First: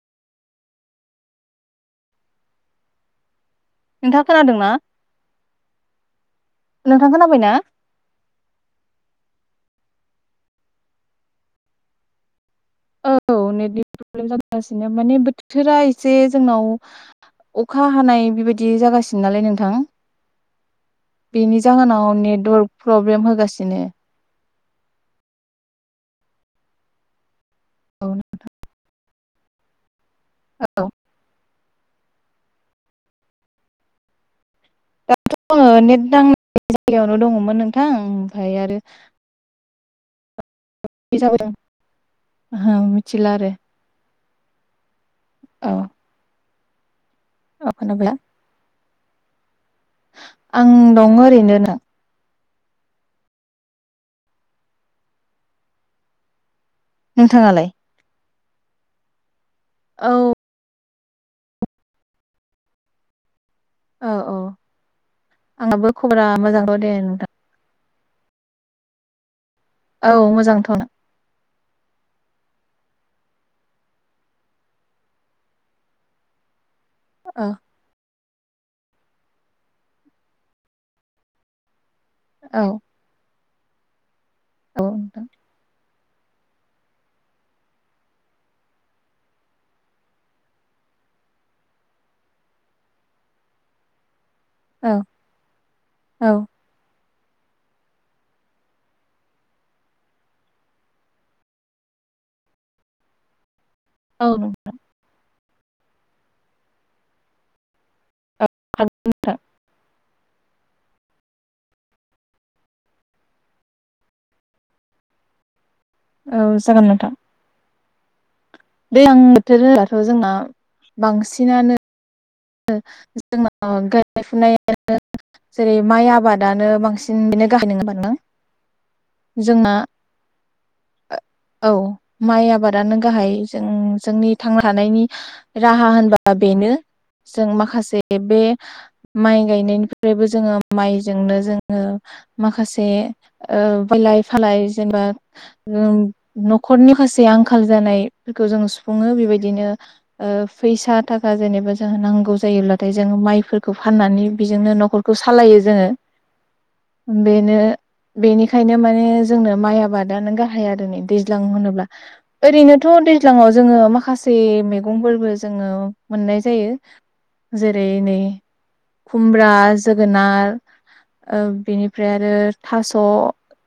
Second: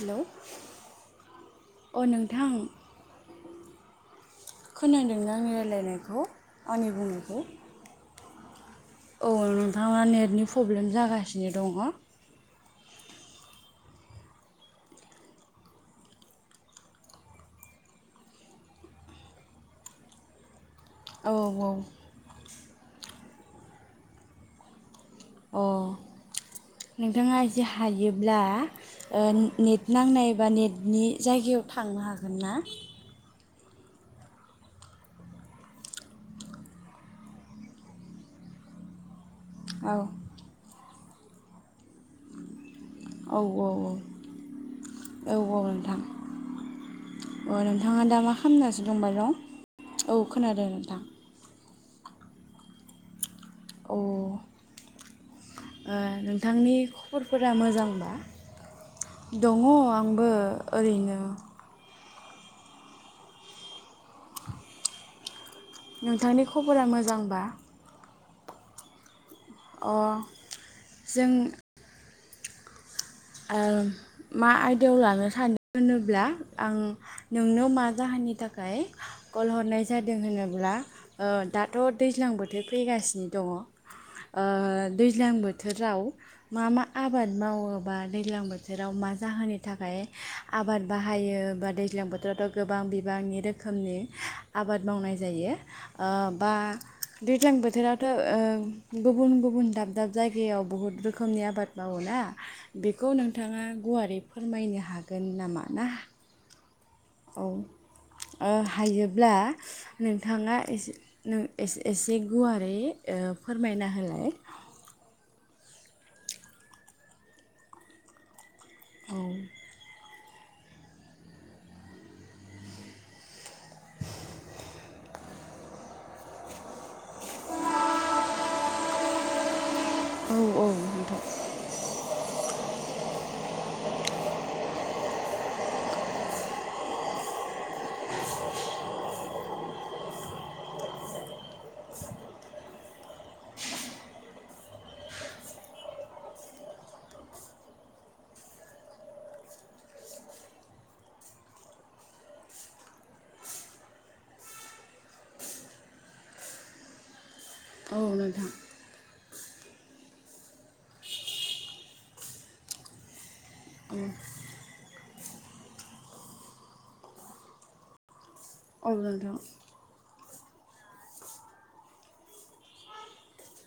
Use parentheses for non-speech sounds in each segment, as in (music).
Hello अ नोंथां नोंथाङा खोनादोंना? खोनादोंना आंनि रायलायनायखौ आंनि नोंथां बुंनायखौ? खोनाबायना? औ नोंथाङा नेटनि पब्लेम जागासिनो दङ। औ नेटनि प्रब्लेम जांगासिनो माने बोथोरा एसे जोंनाव अखा हानाय बेबायदि जागासिनो नालाय नोंथां। औ बेनि औ जाहोनाव नेटवर्क प्रब्लेम होगासि सिनो अ नोंथाङा दि औ हायोब्ला ओ नि नांनायबा औ नेटनि जायगायाव थांनो हागोन ना दाथ' आङो नेट नांनाय जायगायावनो दङमोन नोंथां ओमफ्राय आरो औ जाबो दां होम मिथिला आरो औ‌ औ नोंथां अ औ नोंथाङा खोनाबाय दा मा खालाम गासिनो दंबाय दं औ खोनादों आं नोंथां दङ ओरैनो औ ओ नोंथां‌ नोंथांनि खबरफोरा नोंथाङालाय? मोजांबा दङ औ आंबो ओरैनो औ औ आंहाबो खबरा नोंथांनि मोजांखौ खबरा दे नोंथां मोजांबा अ औ मोजांथ' औ जों ओ‌ मा आयदायाव लानो सानो होनोब्ला आं नोंनो मा जाहोनानि नि थाखाय कल हरनाय जादों होनोब्ला दा दाथ' दैज्लां औ बोथोर फैगासिनो दङ ओ नोंथां दैज्लां बोथोराव मा मा आबाद मावोबा दैज्लां बोथोराव मा जाहोननि थाखाय आबाद बाहायो बा दैज्लां बोथोरावथ' गोबां बिबांनि रोखोमनि आबाद औ मावनाय जायो ओ औ बा दैज्लां बोथोरावथ' ओ गुबुन गुबुन दाब दाब जायगायाव बुहुद रोखोमनि आबाद मावोना बेखौ नोंथाङा गुवारै औ नों फोरमायनो हागोन नामा (unintelligible) औ ओ हागोन हायोब्ला नोंथां नोंथाङा एसे एसे गुवारै फोरमायना होलाय औ जागोन नोंथां औ दैलां बोथोर होनोबाथ' जोंना बांसिनानो जोंनाव गायनाय फुनायानो जेरै माइ आबादानो बांसिन बेनो गाहाय नङा होमबा जोंना औ औ नोंथां औ माइ आबादानो गाहाय जों जोंनि थांना थानायनि राहा होनबा बेनो जों माखासे बे माइ गायनायनिफ्रायबो जोङो माइजोंनो जोङो माखासे बलाय फालाय जेनेबा नखरनिाखासे आंखाल जानायफोरखौ जों सुफुङो बेबायदिनो फैसा थाखा जेनेबा जों नांगौ जायोब्लाथाय जों माइफोरखौ फाननानै बेजोंनो नखरखौ सालायो जोङो बेनो औ नोंथां बेनिखायनो माने जोंनो माइ आबादनो गाहाय आरो दैज्लां होनोब्ला ओरैनोथ दैज्लाङाव जोङो माखासे मैगंफोरबो जोङो मोननाय जायो जायो जेरै नै औ नोंथां खुमब्रा जोगोनार ओ बिनिफ्राय आरो थास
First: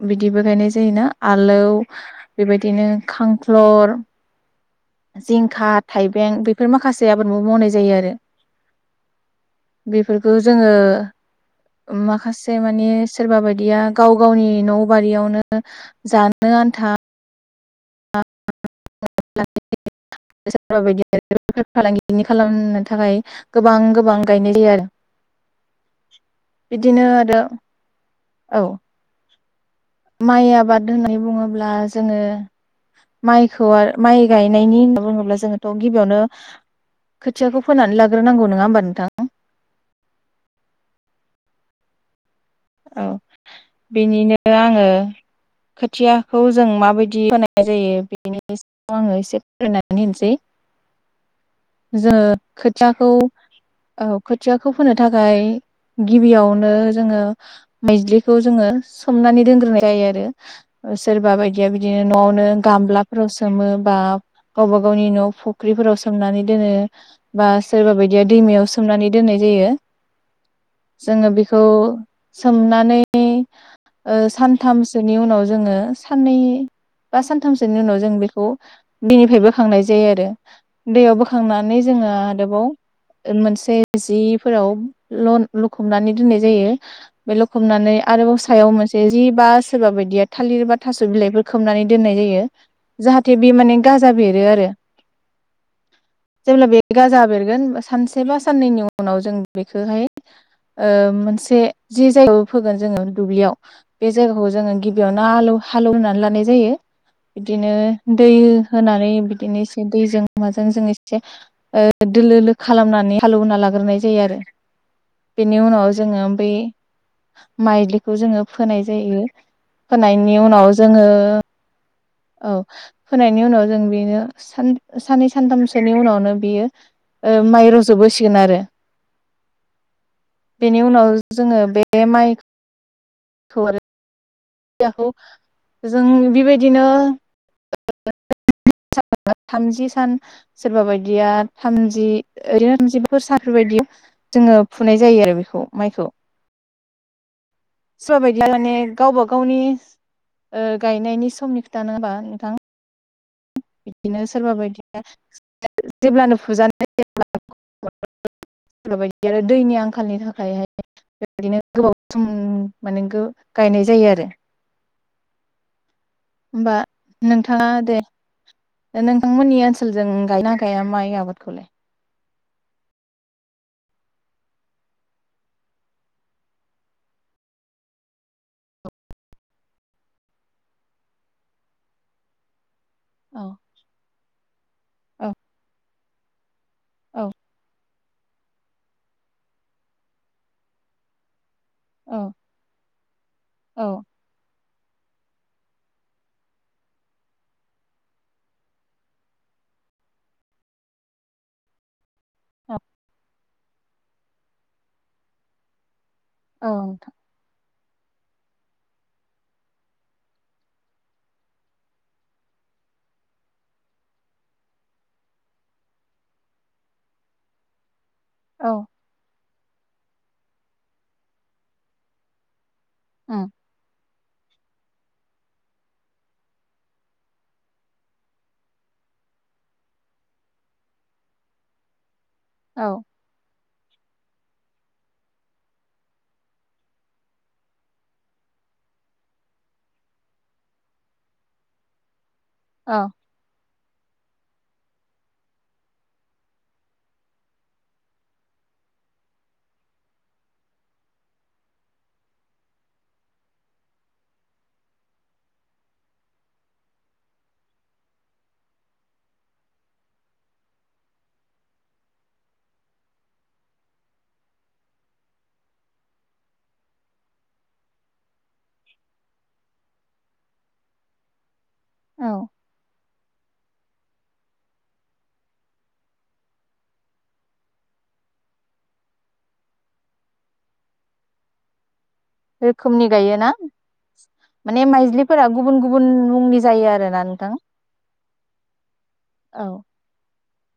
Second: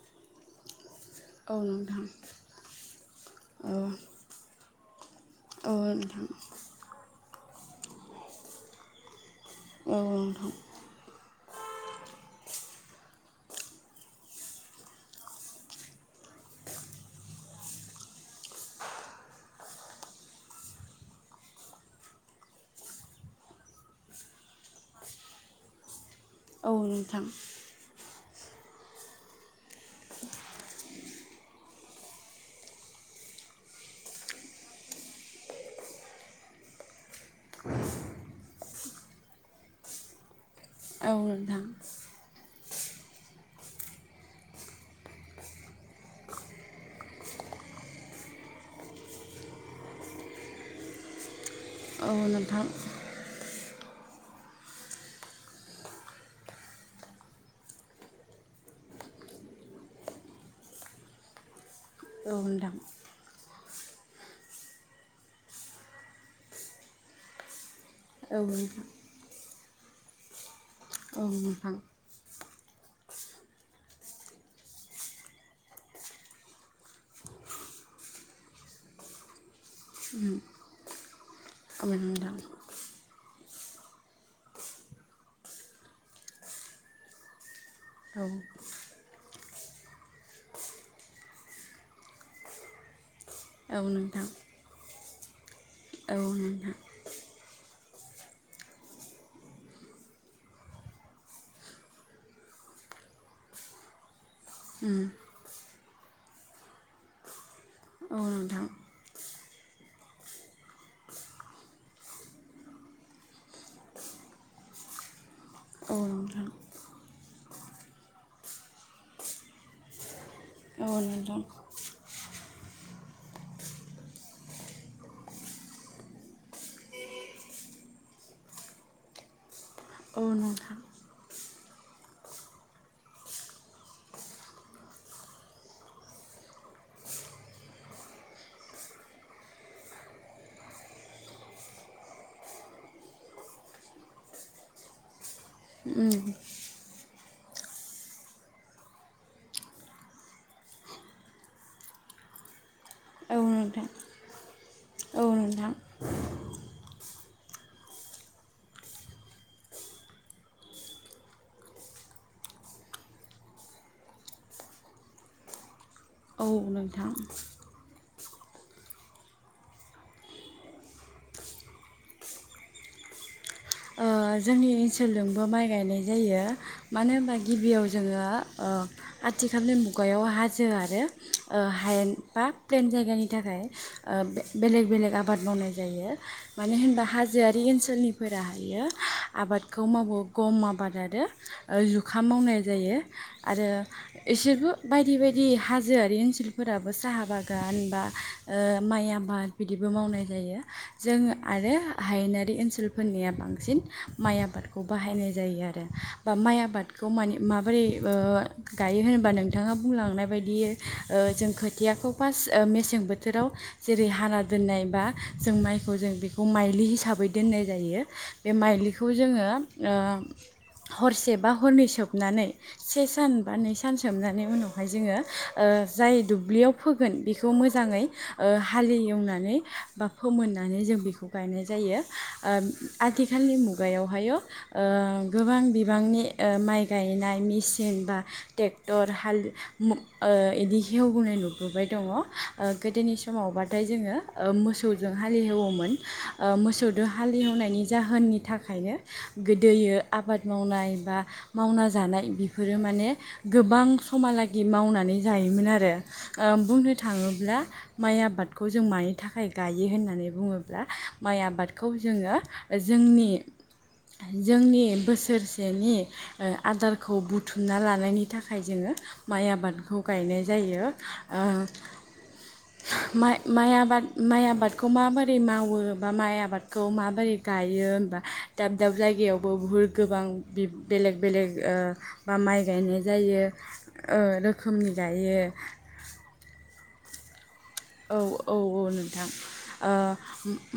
बिदिबो गायनाय जायोना औ आलौ नोंथां बेबायदिनो खां औ ख्लर जिंखा औ नोंथां औ नोंथां थाइबें बेफोर माखासेयाबो खौबो‌ मावनाय‌ जायो जायो आरो बेफोरखौ जोङो माखासे मानि सोरबा बायदिया गाव गावनि न बारियावनो जानो आन्था बायदिनो बेफार फालांगि खालामनो थाखाय गोबां गोबां गायनाय जायो आरो औ नोंथां औ बिदिनो आरो औ माइ आबाद होननानै बुङोब्ला जोङो माइखौ माइ गायनायनि होनना बुङोब्ला जोङोथ' गिबियावनो खोथियाखौ फोनानै लाग्रोनांगौ नङा होमबा नोंथां औ नोंथां औ बिनिनो आङो खोथियाखौ जों माबायदि (inaudible) नाय जायो बेनि सायाव आङो एसे फोरमायनानै होनोसै औ जों (inaudible) नोंथां खोथियाखौ औ खोथियाखौ फोनो थाखाय गिबियावनो जोङो माइज्लिखौ जोङो सोमनानै दोनग्रोनाय जायो आरो सोरबा बायदिया बिदि बिदिनो औ न'आवनो नोंथां गामलाफोरावसो सोमो बा गावबा गावनि न' फुख्रिफोराव सोमनानै दोनो बा सोरबा बायदिया औ दैमायाव नोंथां सोमनानै दोननाय जायो औ जोङो बेखौ नोंथां सोमनानै ओ सानथामसोनि उनाव जोङो साननै बा सानथामसोनि उनाव जों बेखौ दैनिफ्राय बोखांनाय जायो आरो दैयाव बोखां खांनानै औ जोङो नोंथां आरोबाव मोनसे जिफोराव ल-लखुमनानै दोननाय जायो बे लखबनानै औ आरोबाव सायाव मोनसे जि बा सोरबा बायदिया थालिर बा थास' बिलाइफोर खोबनानै दोननाय जायो जाहाथे थे बे माने औ गाजा नोंथां बेरो आरो औ जेब्ला नोंथां बेे गाजा बेरगोन सानसे बा साननैनि उनाव जों बेखौहाय ओ मोनसे जि जायगायाव फोगोन जोङो दुब्लियाव बे जाय जायगाखौ जोङो उम गिबियावनो हालौ हालौवनानै लानाय जायो बिदिनो औ दै नोंथां होनानै बिदिनो एसे दैजों माजों जों एसे ओ दोलोलो खालामनानै हालौना लाग्रोनाय जायो आरो बेनि उनाव औ जोङो नोंथां बै माइलिखौ जोङो फोनाय जायो फोनाय नि उनाव जोङो औ फोनायनि उनाव जों बेनो साननै सानथामसोनि उनावनो बियो ओ माइ रज'बोसिगोन आरो औ नोंथां बेनि उनाव जोङो बे माइ खौ आरो खौ जों बेबायदिनो (unintelligible) थामजि सान सोरबा बायदिया थामजि ओनो थामजिफोर सानफोरबायदि जोङो फुनाय जायो आरो बे उम सोरबा बायदिया माने गावबा गावनि ओ गायनायनि समनि खोथा नङा होमबा नोंथां औ नोंथां बिदिनो सोरबा बायदि औ नोंथां जेब्लानो फुजानाय (unintelligible) दैनि आंखालनि थाखायहाय बेबायदिनो गोबाव सम माने गो- गायनाय जायो आरो औ होमबा नोंथां नोंथाङा दे नोंथांमोननि ओनसोलजों गायना गाया माइ आबादखौलाय ओ जोंनि ओनसोलजोंबो माइ गायनाय जायो मानो होनबा गिबियाव जोङो ओ आथिखालनि मुगायाव हाजो आरो ओ हायेन बा प्लेन जायगानि औ थाखाय ओ बेलेग बेलेग औ आबाद मावनाय जायो मानो होनबा औ हाजोआरि ओनसोलनि फोराहायो आबादखौ मावो गम आबाद आरो ओ औ जुखाम मावनाय जायो आरो औ एसेबो बायदि बायदि हाजोआरि ओनसोलफोराबो साहा बागान बा ओ माइ आबाद बिदिबो मावनाय जायो जों आरो हायेनारि औ ओनसोलफोरनिया बां सिन माइ आबादखौ बाहायनाय जायो आरो बा माइ आबादखौ औ माने मा बोरै ओ गायो होनोबा नोंथाङा बुंलांनाय बायदि ओ जों खोथियाखौ फासट बोथोराव जेरै हाना दोननाय बा जों माइखौ जों बेखौ माइलि हिसाबै दोननाय जायो बे औ माइलिखौ जोङो ओ हरसे बा हरनै सोबनानै से सान बा नै सान सोमनानै उनावहाय जोङो ओ जाय दुब्लियाव फोगोन बेखौ मोजाङै ओ हालेवनानै बा फोमोननानै जों बेखौ गायनाय जायो। ओ औ आ आथिखालनि मुगायावहायो गोबां बिबांनि माइ गायनाय मेसिन बा ट्रेक्टर हाल बिदि हेवबोनाय नुबोबाय दङ। औ गोदोनि समाव बा जोङो मोसौजों हालि एवोमोन मोसौजों हालि एवनायनि जाहोननि थाखायनो गोदोयो आबाद मावनाय बा मावना जानाय बेफोरो माने गोबां समालागि मावनानै जायोमोन आरो बुंनो थाङोब्ला माइ आबादखौ जों मानि थाखाय गायो होननानै बुङोब्ला माइ आबादखौ जोङो। जोंनि जोंनि बोसोरसेनि आदारखौ बुथुमना लानायनि थाखाय जोङो माइ आबादखौ गायनाय जायो। औ माइ माइ आबाद माइ आबादखौ माबोरै मावो बा माइ आबादखौ माबोरै गायो होमबा दाब दाब जायगायावबो बुहुत गोबां बेलेग बेलेग ओ रोखोमनि गायो ना माने रोखोमनि गायो माइज्लिफोरा गुबुन गुबुन मुंनि जायो आरो ना नोंथां। औ औ औ नोंथां औ ओ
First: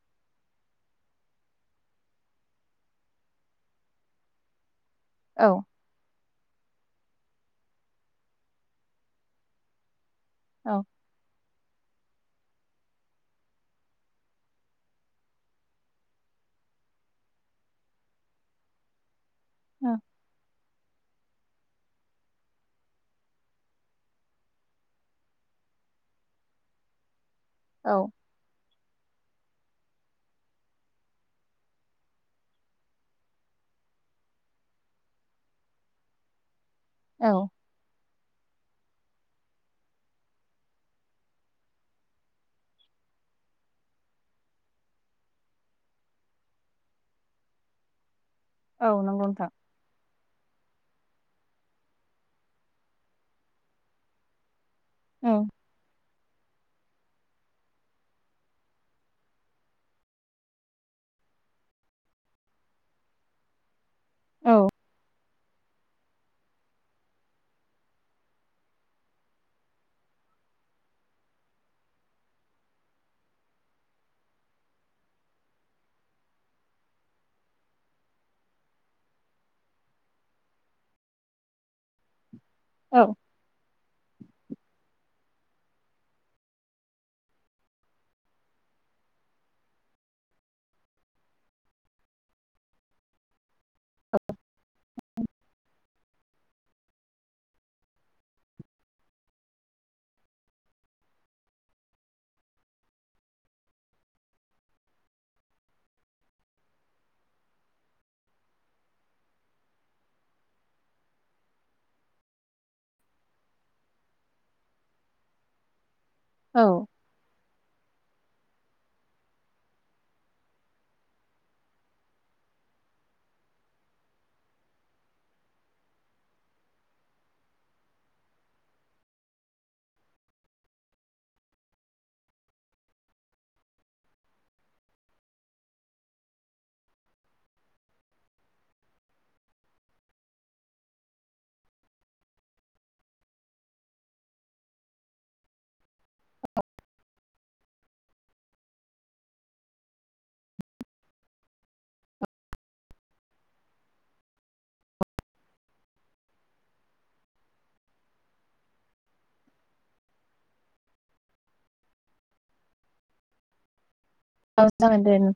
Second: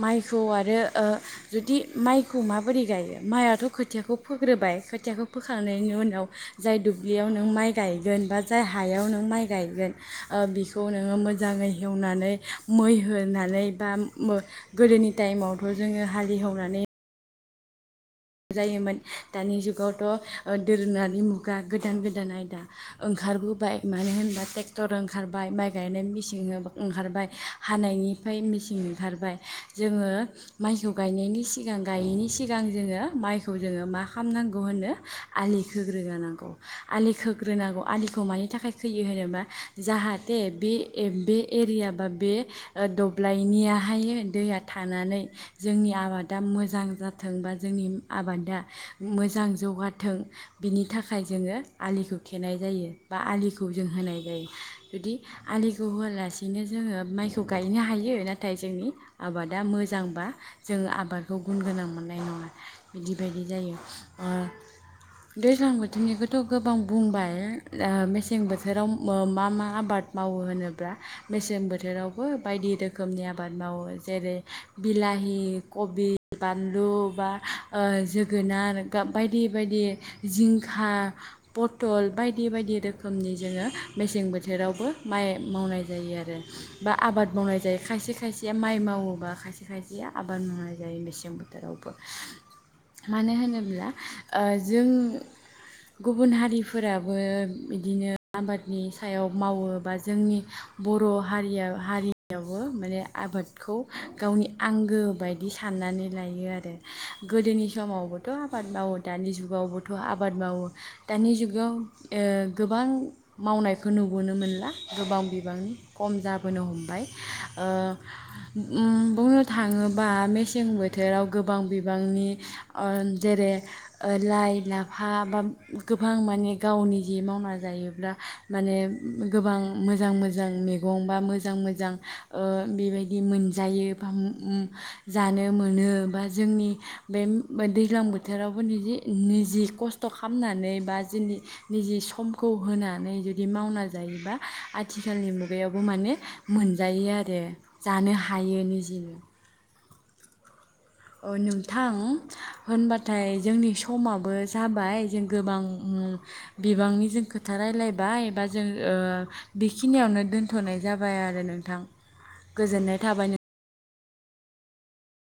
माइखौ आरो ओ जुदि माइखौ माबोरै गायो माइ आथ' खोथियाखौ फोग्रोबाय खोथियाखौ औ फोखांनायनि उनाव जाय दुब्लियाव नों माइ गायगोन बा जाय हायाव नों माइ गायगोन। ओ बिखौ औ नोङो मोज मोजाङै एवनानै मै होनानै बा गोदोनि टाइमावथ' जोङो हालेवनानै जायोमोन। दानि जुगावथ' दोरोङारि मुगा गोदान गोदान आयदा ओंखारबोबाय मानो होनबा ट्रेक्टर ओंखारबाय माइ गायनाय मेसिन ओंखारबाय। औ हानायनिफ्राय मेसिन ओंखारबाय जोङो माइखौ गायनायनि सिगां गायैनि सिगां जोङो। माइखौ जोङो मा खालामनांगौ होनो आलि खोग्रोहोनांगौ आलि औ खोग्रोनांगौ आलि खौ मानि थाखाय खैयो होनोबा जाहाथे बे बे एरिया बा बे ओ दब्लायनियाहाय दैया थानानै जोंनि आबादा मोजां जाथों बा जोंनि आबादा औ नंगौ मोजां नोंथां जौगाथों बिनि थाखाय जोङो आलिखौ थेनाय जायो बा आलिखौ जों होनाय जायो। जुदि औ आलिखौ होनानै सैनो जोङो माइखौ गायनो हायो नाथाय जोंनि आबादा मोजांबा जोङो आबादखौ गुन गोनां मोननाय नङा। बिदि बायदि जायो। औ ओ दैज्लां बोथोरनिखौथ' गोबां बुंबाय ओ मेसें बोथोराव मा मा आबाद मावो होनोब्ला मेसें बोथोरावबो बायदि रोखोमनि आबाद मावो जेरै बिलाहि कबि बानलु बा ओ जोगोनार बायदि बायदि जिंखा पथल बायदि बायदि बायदि औ रोखोमनि जोङो मेसें बोथोरावबो माइ मावनाय जायो आरो बा आबाद मावनाय जायो खायसे खायसेया माइ मावोबा खायसे खायसेया आबाद मावनाय जायो मेसें बोथोरावबो मानो होनोब्ला ओ जों गुबुन हारिफोराबो बिदिनो आबादनि सायाव मावो बा जोंनि बर' हारिया हारियावबो माने आबादखौ गावनि आंगो बायदि साननानै लायो आरो गोदोनि समावबोथ' आबाद मावो दानि जुगावबोथ' आबाद मावो दानि जुगाव ओ गोबां मावनायखौ नुबोनो मोनला गोबां बिबांनि खम जाबोनो औ हमबाय ओ उ बुंनो थाङोबा मेसें बोथोराव गोबां बि बांनि ओ जेरै ओ लाइ लाफा बा गोबां माने गावनि जि मावना जायोब्ला माने गोबां मोजां मोजां मैगं बा मोजां मोजां ओ बेबायदि मोनजायो बा जानो मोनो बा जोंनि बे दै दैज्लां बोथोरावबो निजि निजि खस्थ' खालामनानै बा जोंनि निजे समखौ होनानै जुदि मावना जायोबा आथिखालनि मुगायावबो माने मोनजायो आरो जानो हायो निजेनो अ नोंथां होनबाथाय जोंनि समाबो जाबाय जों गोबां बिबांनि जों खोथा रायलायबाय बा जों ओ बेखिनियावनो दोनथ'नाय जाबाय आरो नोंथां गोजोननाय थाबाय नों ओं जागोनदे नों